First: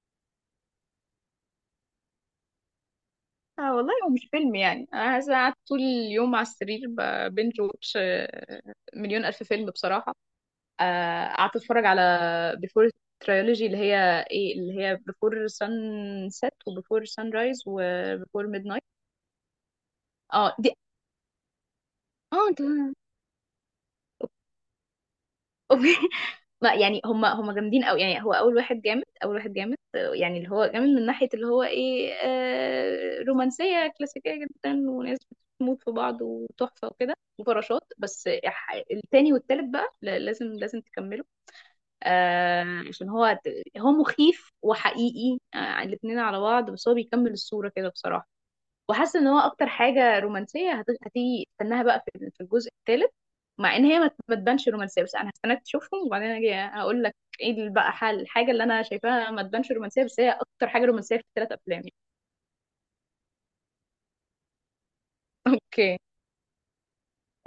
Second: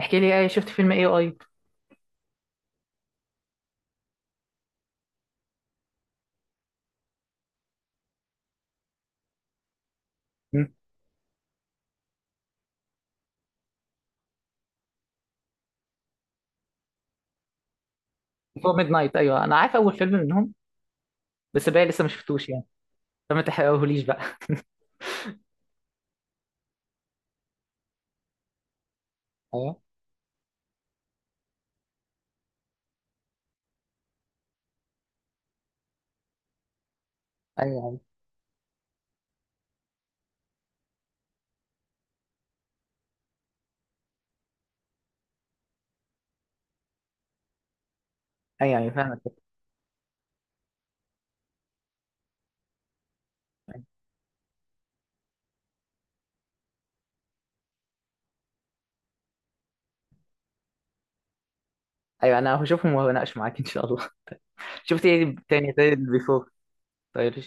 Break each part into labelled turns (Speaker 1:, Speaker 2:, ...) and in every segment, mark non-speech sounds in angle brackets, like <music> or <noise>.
Speaker 1: احكي لي ايه شفت فيلم ايه اي.
Speaker 2: آه والله هو مش فيلم، يعني انا عايزة قاعد طول اليوم على السرير ببنج واتش مليون الف فيلم بصراحة.
Speaker 1: مم.
Speaker 2: قعدت اتفرج على بيفور تريولوجي اللي هي بيفور سان سيت وبيفور سان رايز وبيفور ميد
Speaker 1: فور
Speaker 2: نايت.
Speaker 1: ميد نايت، ايوه انا عارف اول فيلم
Speaker 2: اه
Speaker 1: منهم،
Speaker 2: دي.
Speaker 1: بس باقي لسه ما
Speaker 2: اه
Speaker 1: شفتوش
Speaker 2: انت.
Speaker 1: يعني.
Speaker 2: <laughs>
Speaker 1: فما تحرقهوليش بقى. <laughs>
Speaker 2: اوكي. ما يعني هم جامدين قوي، يعني هو اول واحد جامد، اول واحد جامد،
Speaker 1: ايوه
Speaker 2: يعني اللي هو جامد من ناحية اللي هو ايه رومانسية كلاسيكية جدا، وناس بتموت في بعض وتحفة وكده وفراشات.
Speaker 1: ايوه
Speaker 2: بس التاني والتالت بقى لازم تكمله، عشان هو مخيف وحقيقي، الاتنين على بعض، بس هو بيكمل الصورة كده بصراحة.
Speaker 1: ايوه، يعني
Speaker 2: وحاسه
Speaker 1: فاهمك.
Speaker 2: ان هو اكتر حاجه رومانسيه هتيجي استناها بقى في الجزء الثالث، مع ان هي ما تبانش رومانسيه، بس انا هستناك تشوفهم وبعدين اجي اقول لك ايه بقى حل الحاجه اللي انا شايفاها ما تبانش رومانسيه، بس هي اكتر حاجه رومانسيه في الثلاث افلام <laughs> يعني.
Speaker 1: ايوه انا هشوفهم وهناقش معاك ان شاء الله. <laughs> شفت ايه تاني زي
Speaker 2: اوكي.
Speaker 1: البيفور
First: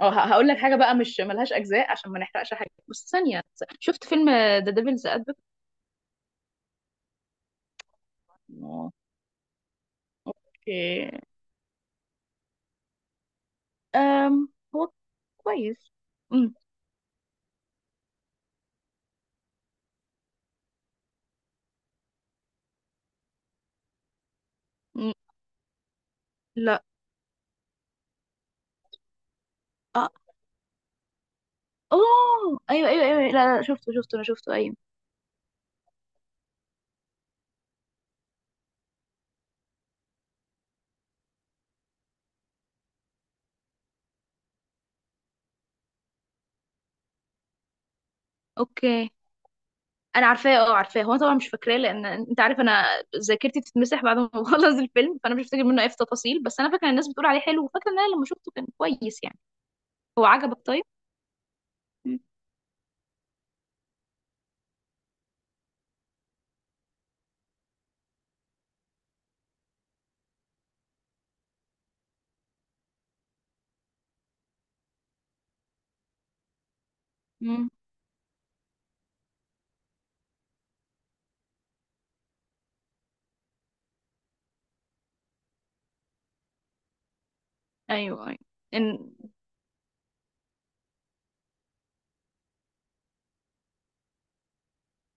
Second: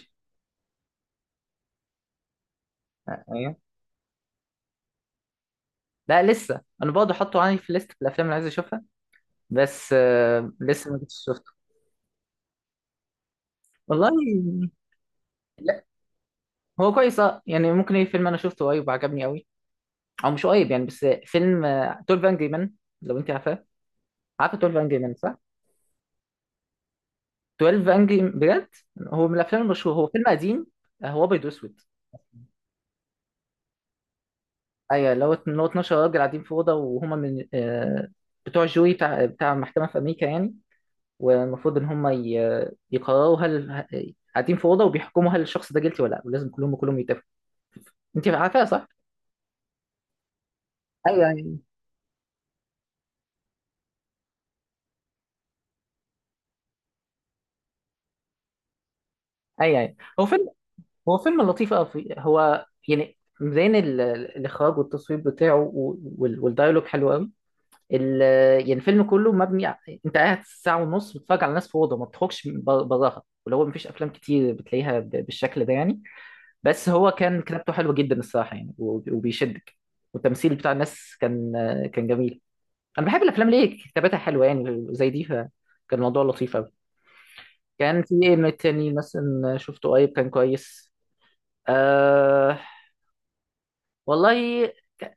Speaker 2: اه هقول لك حاجه بقى مش ملهاش اجزاء عشان ما نحرقش حاجه، بس ثانيه.
Speaker 1: ايوه.
Speaker 2: شفت فيلم ذا ديفلز ادفوكيت؟
Speaker 1: لا لسه، انا برضه حاطه عندي في ليست الافلام اللي عايز اشوفها، بس
Speaker 2: اوكي.
Speaker 1: لسه ما كنتش شفته. والله
Speaker 2: أم هو
Speaker 1: لا،
Speaker 2: كويس. أم،
Speaker 1: هو كويس اه يعني. ممكن ايه، فيلم انا شفته قريب وعجبني قوي، او مش قريب يعني بس فيلم، 12 انجري مان، لو انت عارفاه. عارفه 12 انجري
Speaker 2: أم،
Speaker 1: مان صح؟
Speaker 2: لا.
Speaker 1: 12 انجري، بجد هو من الافلام المشهوره، هو
Speaker 2: اه.
Speaker 1: فيلم قديم. هو ابيض واسود.
Speaker 2: اوه ايوه ايوه ايوه أيوه. لا لا، شفته شفته، انا شفته، ايوه.
Speaker 1: ايوه، اللي هو اللي هو 12 راجل قاعدين في اوضه، وهما من بتوع الجوري بتاع بتاع محكمه في امريكا يعني. والمفروض ان هما يقرروا هل قاعدين في اوضه وبيحكموا هل الشخص ده جيلتي ولا لا، ولازم كلهم يتفقوا. انت عارفها صح؟
Speaker 2: اوكي. انا عارفاه، اه عارفاه، هو أنا
Speaker 1: ايوه
Speaker 2: طبعا مش
Speaker 1: ايوه
Speaker 2: فاكراه لان انت عارف انا ذاكرتي بتتمسح بعد ما <laughs> بخلص الفيلم، فانا مش فاكر منه اي تفاصيل، بس انا فاكره إن الناس بتقول عليه حلو، وفاكره ان انا لما شفته كان كويس يعني.
Speaker 1: ايوه أيوة.
Speaker 2: هو
Speaker 1: هو فيلم،
Speaker 2: عجبك طيب؟
Speaker 1: هو فيلم لطيف قوي.
Speaker 2: مم.
Speaker 1: هو يعني مبين الاخراج والتصوير بتاعه والدايلوج حلو قوي. ال... يعني الفيلم كله انت قاعد ساعة ونص بتتفرج على ناس في أوضة ما بتخرجش براها، ولو هو مفيش أفلام كتير بتلاقيها ب... بالشكل ده يعني. بس هو كان
Speaker 2: مم.
Speaker 1: كتابته حلوة جدا الصراحة يعني، وبيشدك. والتمثيل بتاع الناس كان كان جميل. أنا بحب الأفلام ليه كتابتها حلوة يعني زي دي، فكان الموضوع لطيف أوي. كان في
Speaker 2: ايوه
Speaker 1: إيه
Speaker 2: ايوه.
Speaker 1: من التاني
Speaker 2: إن...
Speaker 1: مثلا شفته قريب كان كويس. أه... والله.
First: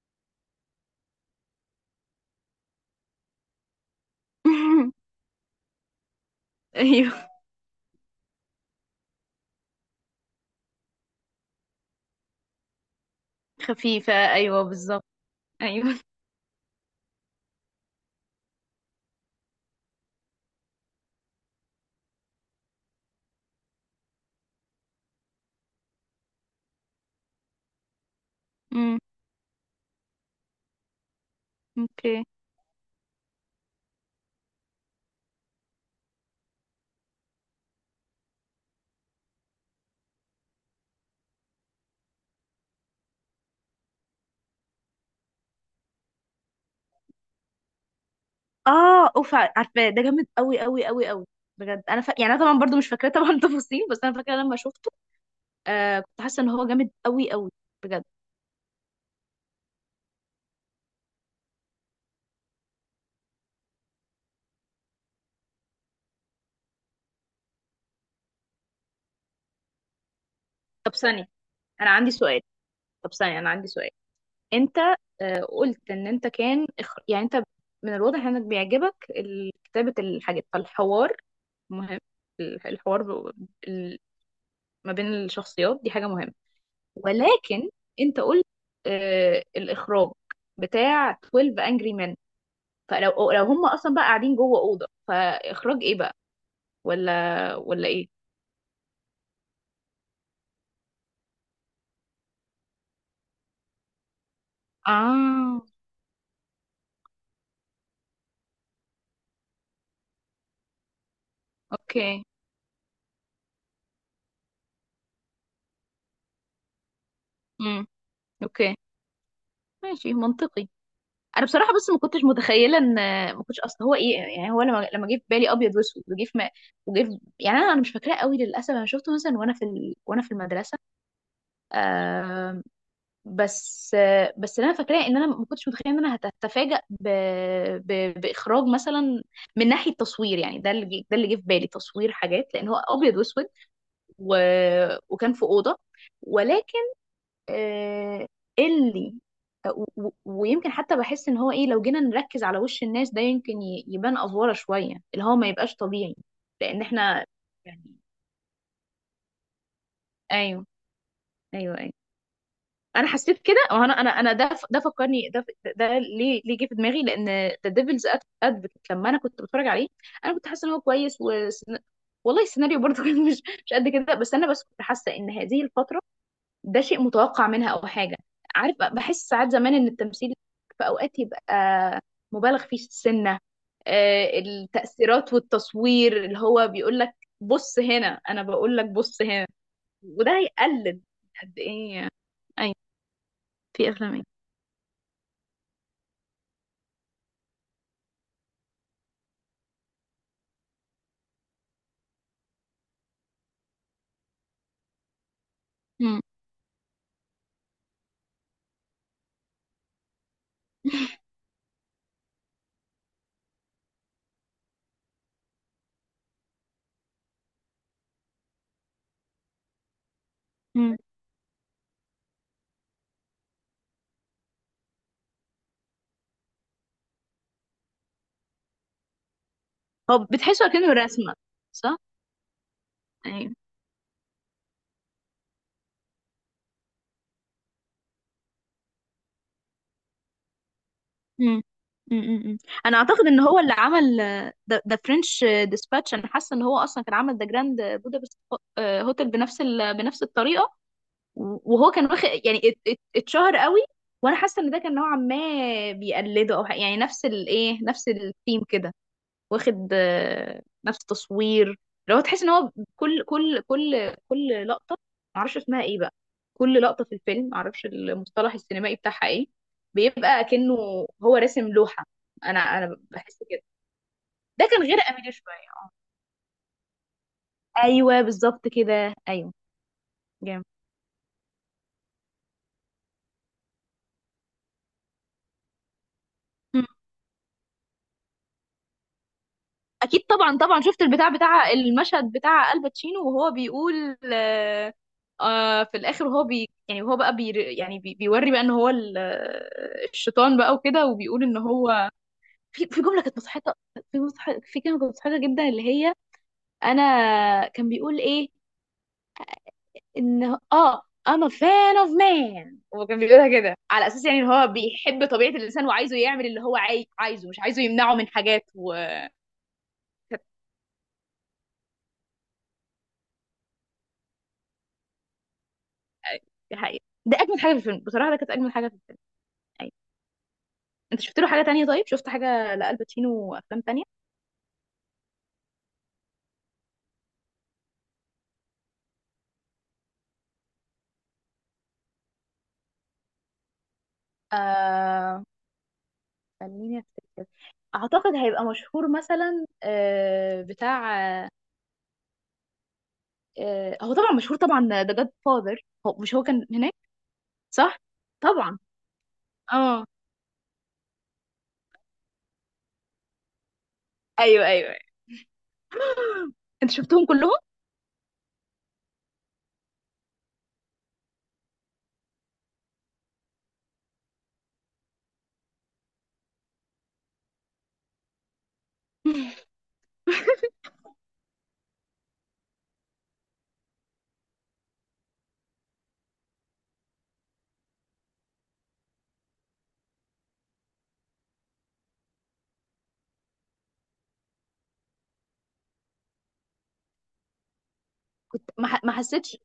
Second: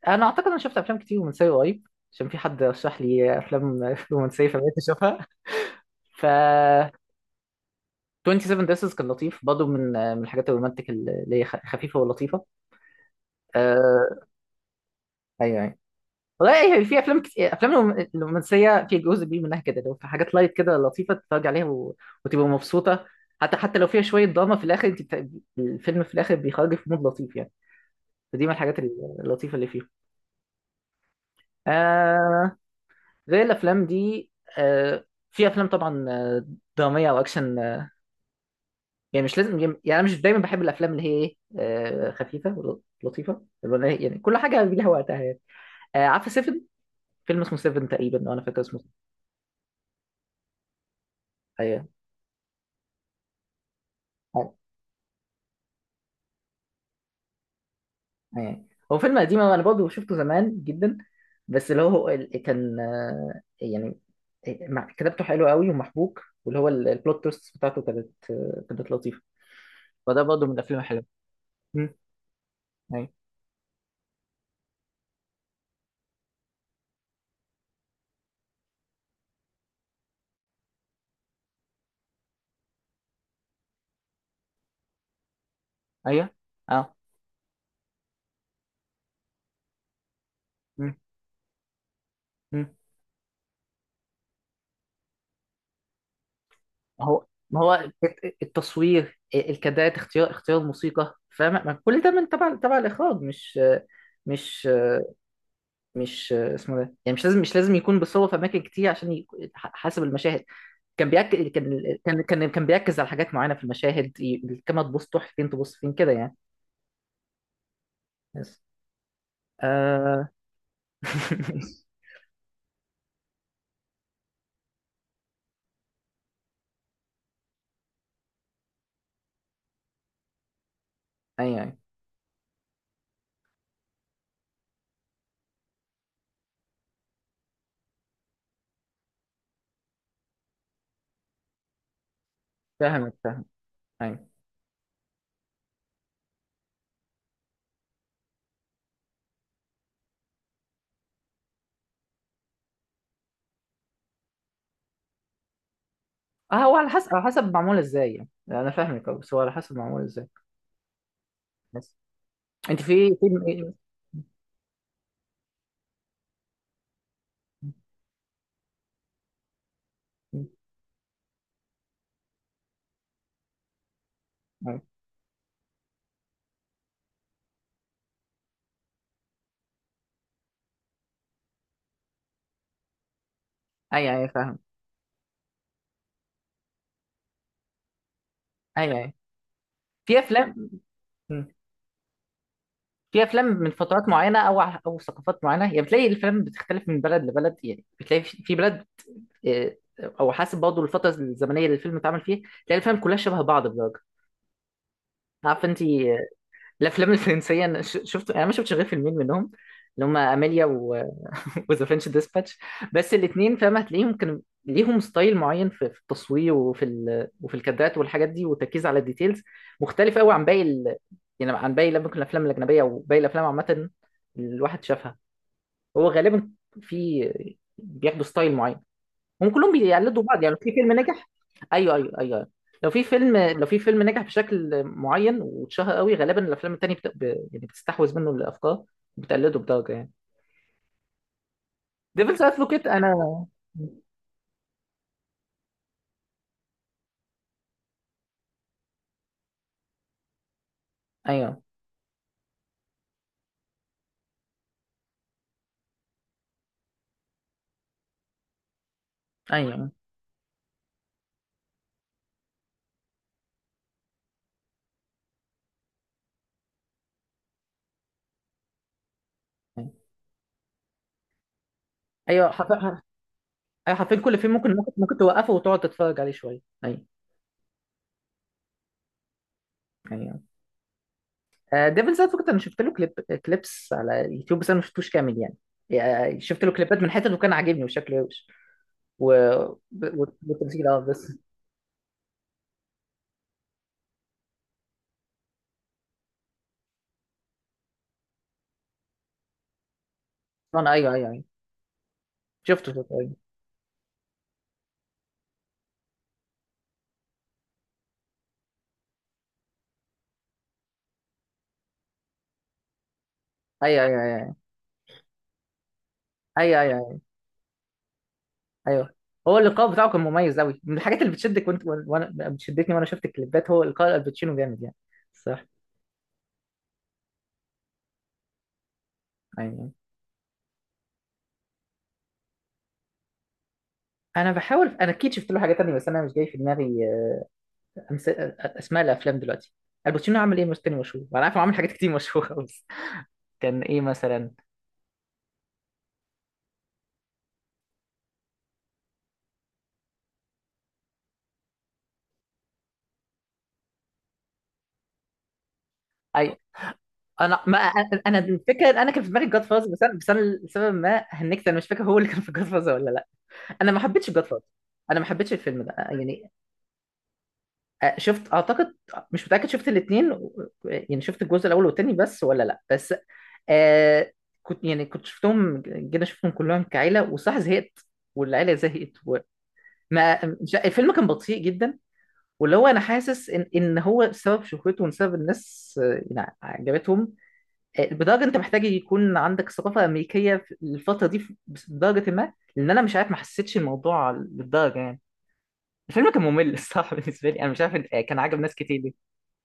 Speaker 1: أنا أعتقد أنا شفت أفلام كتير رومانسية قريب، عشان في حد رشح لي أفلام <laughs> رومانسية، فبقيت
Speaker 2: <laughs>
Speaker 1: أشوفها. ف
Speaker 2: ايوه.
Speaker 1: 27 ديسز كان لطيف برضه، من من الحاجات الرومانتك اللي هي خفيفه ولطيفه. آه،
Speaker 2: خفيفه، ايوه بالظبط.
Speaker 1: ايوه ايوه.
Speaker 2: ايوه.
Speaker 1: والله هي في افلام كتير، افلام الرومانسيه في جزء كبير منها كده، لو في حاجات لايت كده لطيفه تتفرج عليها و... وتبقى مبسوطه. حتى لو فيها شويه دراما في الاخر، انت بت... الفيلم في الاخر بيخرج في مود لطيف يعني. فدي من الحاجات
Speaker 2: مم.
Speaker 1: اللطيفه اللي فيه.
Speaker 2: اوكي.
Speaker 1: آه. غير الافلام دي، آه، في افلام طبعا، دراميه او اكشن. يعني مش لازم يعني، انا مش دايما بحب الافلام اللي هي ايه، خفيفه ولطيفه، اللي هو يعني كل حاجه ليها وقتها يعني. عارفه سيفن؟ فيلم اسمه سيفن تقريبا لو انا فاكر اسمه.
Speaker 2: اه اوف، عارفاه ده جامد قوي قوي قوي قوي بجد.
Speaker 1: ايوه
Speaker 2: انا يعني انا طبعا برضو مش فاكراه طبعا <laughs> تفاصيل، بس انا فاكره لما
Speaker 1: أيوة.
Speaker 2: شفته كنت حاسه ان هو جامد قوي قوي بجد.
Speaker 1: أيوة. هو فيلم قديم انا برضه شفته زمان جدا، بس اللي هو كان يعني، كتابته حلوه قوي ومحبوك، واللي هو البلوت تويست بتاعته كانت كانت لطيفه. فده برضه من الافلام
Speaker 2: طب
Speaker 1: الحلوه.
Speaker 2: ثانيه انا
Speaker 1: مم.
Speaker 2: عندي سؤال.
Speaker 1: ايوه
Speaker 2: طب ثانيه انا عندي سؤال. انت قلت ان انت كان يعني انت من الواضح انك بيعجبك كتابة الحاجات، فالحوار مهم. الحوار ال- ما بين الشخصيات دي حاجة مهمة،
Speaker 1: ايوه اه.
Speaker 2: ولكن انت قلت الاخراج
Speaker 1: مم.
Speaker 2: بتاع 12 Angry Men.
Speaker 1: مم.
Speaker 2: فلو هم اصلا بقى قاعدين جوه أوضة، فاخراج ايه بقى،
Speaker 1: ما هو
Speaker 2: ولا
Speaker 1: ما
Speaker 2: ولا
Speaker 1: هو
Speaker 2: ايه؟
Speaker 1: التصوير، الكادرات، اختيار اختيار الموسيقى، فاهم؟ ما كل ده من تبع تبع الاخراج؟ مش
Speaker 2: اه.
Speaker 1: مش اسمه ده يعني. مش لازم يكون بيصور في اماكن كتير حسب المشاهد. كان بيأكد، كان كان
Speaker 2: اوكي.
Speaker 1: كان كان بيركز على حاجات معينه في المشاهد، الكاميرا تبص تروح فين، تبص فين كده يعني.
Speaker 2: امم.
Speaker 1: بس
Speaker 2: اوكي، ماشي
Speaker 1: آه...
Speaker 2: منطقي.
Speaker 1: <laughs>
Speaker 2: انا بصراحه، بس ما كنتش متخيله ان ما كنتش اصل هو ايه، يعني هو لما جه في بالي ابيض واسود، وجه في ما وجه في، يعني انا مش فاكراه قوي للاسف، انا شفته مثلا وانا في وانا في المدرسه.
Speaker 1: ايوه ايوه،
Speaker 2: آه. بس اللي انا فاكراه ان انا ما كنتش متخيله ان انا هتفاجأ باخراج مثلا، من ناحيه تصوير، يعني ده اللي جه في بالي تصوير حاجات لان هو
Speaker 1: فاهمك
Speaker 2: ابيض واسود،
Speaker 1: فاهم. ايوه
Speaker 2: و... وكان في اوضه، ولكن آه، اللي آه، و- و- ويمكن حتى بحس ان هو ايه، لو جينا نركز على وش الناس، ده يمكن يبان افوره شويه، اللي هو ما يبقاش طبيعي
Speaker 1: اه. هو
Speaker 2: لان
Speaker 1: على حسب، على
Speaker 2: احنا
Speaker 1: حسب معمول
Speaker 2: يعني.
Speaker 1: ازاي يعني، انا فاهمك. بس هو على حسب معمول ازاي.
Speaker 2: ايوه ايوه ايوه.
Speaker 1: بس انت
Speaker 2: انا
Speaker 1: في
Speaker 2: حسيت كده،
Speaker 1: فيلم
Speaker 2: وانا انا ده فكرني ده ليه جه في دماغي، لان ذا ديفلز ادفوكيت لما انا كنت بتفرج عليه انا كنت حاسه ان هو كويس والله السيناريو برضه <laughs> كان مش قد كده، بس انا بس كنت
Speaker 1: ايه؟
Speaker 2: حاسه ان هذه الفتره ده شيء متوقع منها او حاجه. عارف، بحس ساعات زمان ان التمثيل في اوقات يبقى مبالغ فيه سنه،
Speaker 1: ايوه ايوه فاهم.
Speaker 2: التأثيرات والتصوير اللي هو بيقول لك بص هنا، انا بقول لك
Speaker 1: ايوه ايوه.
Speaker 2: بص هنا،
Speaker 1: في
Speaker 2: وده
Speaker 1: افلام،
Speaker 2: هيقلل
Speaker 1: م.
Speaker 2: قد ايه. اي.
Speaker 1: في افلام من
Speaker 2: في
Speaker 1: فترات
Speaker 2: افلام ايه.
Speaker 1: معينه او ثقافات معينه يعني. بتلاقي الافلام بتختلف من بلد لبلد يعني. بتلاقي في في بلد، آه، او حسب برضه الفتره الزمنيه اللي الفيلم اتعمل فيها، تلاقي الافلام كلها شبه بعض بدرجه، عارف انت.
Speaker 2: مم.
Speaker 1: الافلام الفرنسيه أنا شفت، انا ما شفتش غير فيلمين منهم، اللي هم اميليا و...
Speaker 2: <laughs>
Speaker 1: <laughs> وذا فرنش ديسباتش. بس الاثنين، فاهم، هتلاقيهم كانوا ليهم ستايل معين في في التصوير، وفي وفي الكادرات والحاجات دي، والتركيز على الديتيلز، مختلف قوي عن باقي
Speaker 2: مم.
Speaker 1: يعني عن باقي ممكن الافلام الاجنبيه، او باقي الافلام عامه، الواحد شافها. هو غالبا في بياخدوا ستايل معين، هم كلهم بيقلدوا
Speaker 2: هو
Speaker 1: بعض يعني. لو
Speaker 2: بتحسه
Speaker 1: في فيلم
Speaker 2: كأنه
Speaker 1: نجح،
Speaker 2: رسمه،
Speaker 1: ايوه
Speaker 2: صح؟
Speaker 1: ايوه ايوه.
Speaker 2: ايوه.
Speaker 1: لو في فيلم نجح بشكل معين واتشهر قوي، غالبا الافلام التانيه بت... ب... يعني بتستحوذ منه الافكار، بتقلده بدرجه يعني.
Speaker 2: مم. مم.
Speaker 1: ديفلز
Speaker 2: مم.
Speaker 1: ادفوكيت
Speaker 2: انا اعتقد ان
Speaker 1: انا،
Speaker 2: هو اللي عمل ده فرنش ديسباتش، انا حاسه ان هو اصلا كان عمل ده جراند بودابست هوتل بنفس بنفس الطريقه،
Speaker 1: ايوه
Speaker 2: وهو كان واخد يعني اتشهر قوي، وانا حاسه ان ده كان نوعا ما بيقلده، او يعني نفس الايه نفس الثيم كده، واخد
Speaker 1: ايوه
Speaker 2: نفس تصوير. لو تحس ان هو كل لقطه، معرفش اسمها ايه بقى، كل لقطه في الفيلم معرفش المصطلح السينمائي بتاعها ايه،
Speaker 1: ايوه.
Speaker 2: بيبقى كأنه هو راسم لوحه.
Speaker 1: ايوه
Speaker 2: انا
Speaker 1: حرفيا.
Speaker 2: بحس كده.
Speaker 1: ايوه حرفيا كل فيلم،
Speaker 2: ده
Speaker 1: ممكن
Speaker 2: كان
Speaker 1: ممكن
Speaker 2: غير
Speaker 1: ممكن
Speaker 2: اميلي
Speaker 1: توقفه
Speaker 2: شويه،
Speaker 1: وتقعد
Speaker 2: اه.
Speaker 1: تتفرج عليه شويه، ايوه.
Speaker 2: ايوه بالظبط كده، ايوه.
Speaker 1: ايوه.
Speaker 2: جامد.
Speaker 1: آه، ديفل زاد فكرة انا شفت له كليب، كليبس على يوتيوب، بس انا ما شفتوش كامل يعني. شفت له كليبات من حتت، وكان عاجبني وشكله روش و... و...
Speaker 2: اكيد طبعا طبعا،
Speaker 1: والتمثيل اه.
Speaker 2: شفت البتاع
Speaker 1: بس
Speaker 2: بتاع المشهد بتاع الباتشينو وهو بيقول آه. في الاخر هو بي، يعني هو بقى بي، يعني بي بيوري بقى ان هو الشيطان بقى
Speaker 1: انا
Speaker 2: وكده،
Speaker 1: ايوه ايوه
Speaker 2: وبيقول
Speaker 1: ايوه،
Speaker 2: ان هو في
Speaker 1: شفته
Speaker 2: في
Speaker 1: شفته
Speaker 2: جمله
Speaker 1: ايوه.
Speaker 2: كانت مضحكه. في مضحك، في كلمه كانت مضحكه جدا اللي هي، انا، كان بيقول ايه، ان I'm a fan of man. هو كان بيقولها كده
Speaker 1: ايوه
Speaker 2: على
Speaker 1: ايوه
Speaker 2: اساس، يعني ان
Speaker 1: ايوه
Speaker 2: هو بيحب طبيعه الانسان وعايزه يعمل اللي هو
Speaker 1: ايوه ايوه ايوه أيوه.
Speaker 2: عايزه، مش عايزه يمنعه من حاجات.
Speaker 1: أيوه. هو اللقاء بتاعه كان مميز قوي، من الحاجات اللي بتشدك، وانت وانا بتشدتني وانا شفت الكليبات. هو لقاء الباتشينو جامد يعني. صح.
Speaker 2: دي حقيقة ده أجمل حاجة في الفيلم بصراحة، ده كانت أجمل حاجة في الفيلم. أيوة.
Speaker 1: ايوه
Speaker 2: أنت شفت له حاجة تانية؟ طيب شفت حاجة لألباتشينو وأفلام تانية؟
Speaker 1: انا بحاول، انا اكيد شفت له حاجه تانية بس انا مش جاي في دماغي اسماء الافلام دلوقتي. الباتشينو عمل ايه مش تاني مشهور؟ وانا عارف إنه عمل حاجات كتير مشهوره خالص. كان ايه مثلا؟
Speaker 2: آه خليني أفتكر. أعتقد هيبقى مشهور مثلا، بتاع، هو طبعا مشهور طبعا ذا جاد فاذر، هو مش هو
Speaker 1: اي،
Speaker 2: كان هناك،
Speaker 1: انا ما
Speaker 2: صح؟
Speaker 1: انا أنا
Speaker 2: طبعا.
Speaker 1: الفكره إن انا كان في دماغي جاد فاز، بس
Speaker 2: اه.
Speaker 1: انا بس انا لسبب ما هنكت انا مش فاكر هو اللي كان في جاد فاز ولا لا. انا ما حبيتش جاد فاز،
Speaker 2: ايوه ايوه <gasps> أيوة.
Speaker 1: انا ما حبيتش الفيلم ده يعني.
Speaker 2: انت شفتهم كلهم؟
Speaker 1: شفت اعتقد، مش متاكد، شفت الاثنين يعني، شفت الجزء الاول والثاني بس ولا لا. بس آه، كنت يعني كنت شفتهم جينا، شفتهم كلهم كعيله، وصح زهقت والعيله زهقت، وما
Speaker 2: <laughs>
Speaker 1: مش- الفيلم كان بطيء جدا، واللي هو انا حاسس ان ان هو سبب شهرته وسبب الناس يعني عجبتهم، بدرجه انت محتاج يكون عندك ثقافه امريكيه في الفتره دي بدرجه ما، لان انا مش عارف ما حسيتش الموضوع للدرجه يعني. الفيلم كان ممل الصراحه <laughs> بالنسبه لي، انا مش عارف كان عاجب
Speaker 2: كنت
Speaker 1: ناس كتير
Speaker 2: ما
Speaker 1: ليه.
Speaker 2: حسيتش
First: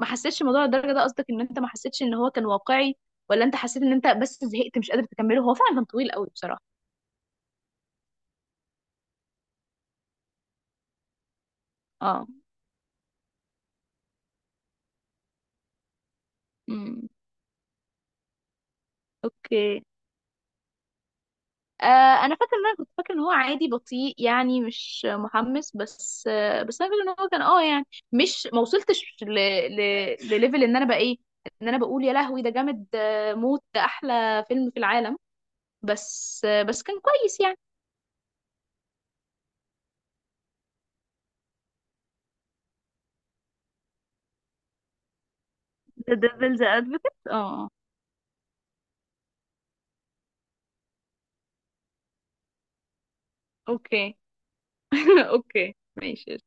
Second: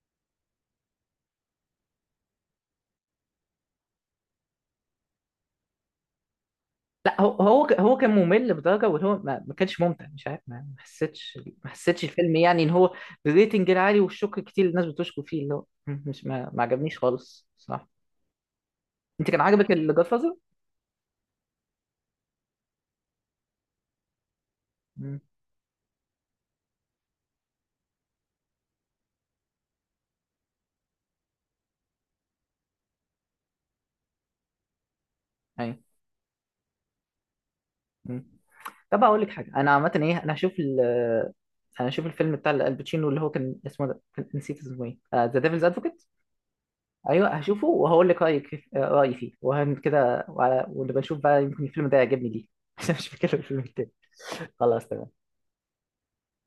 Speaker 2: ما حسيتش الموضوع للدرجه ده، قصدك ان انت ما حسيتش ان هو كان واقعي، ولا انت حسيت ان انت بس زهقت مش قادر تكمله؟ هو فعلا كان طويل قوي بصراحه.
Speaker 1: لا، هو كان ممل بدرجه، واللي هو ما كانش ممتع. مش عارف، ما حسيتش
Speaker 2: اه.
Speaker 1: الفيلم يعني ان هو بالريتنج العالي والشكر كتير اللي الناس بتشكر فيه. اللي هو مش ما عجبنيش
Speaker 2: امم.
Speaker 1: خالص، صح. انت كان عجبك
Speaker 2: اوكي.
Speaker 1: الجاد فازر؟
Speaker 2: آه انا فاكره ان انا كنت فاكره ان هو عادي بطيء، يعني مش محمس، بس انا فاكره ان هو كان يعني، مش ما وصلتش ل... لليفل ان انا بقى ايه، ان انا بقول يا لهوي ده جامد موت، ده احلى فيلم في العالم.
Speaker 1: ايوه.
Speaker 2: بس كان كويس يعني.
Speaker 1: مم. طب اقول لك حاجه، انا عامه ايه، انا هشوف الفيلم بتاع الباتشينو اللي هو كان اسمه ده، كان نسيت اسمه ايه، ذا ديفلز ادفوكيت.
Speaker 2: ذا ديفلز ادفوكيت،
Speaker 1: ايوه هشوفه
Speaker 2: اه.
Speaker 1: وهقول لك رايك رايي فيه وهن كده، ونبقى نشوف بقى، يمكن الفيلم ده يعجبني ليه <laughs> عشان مش فاكر الفيلم التاني.
Speaker 2: اوكي.
Speaker 1: خلاص تمام.
Speaker 2: <laughs> اوكي ماشي.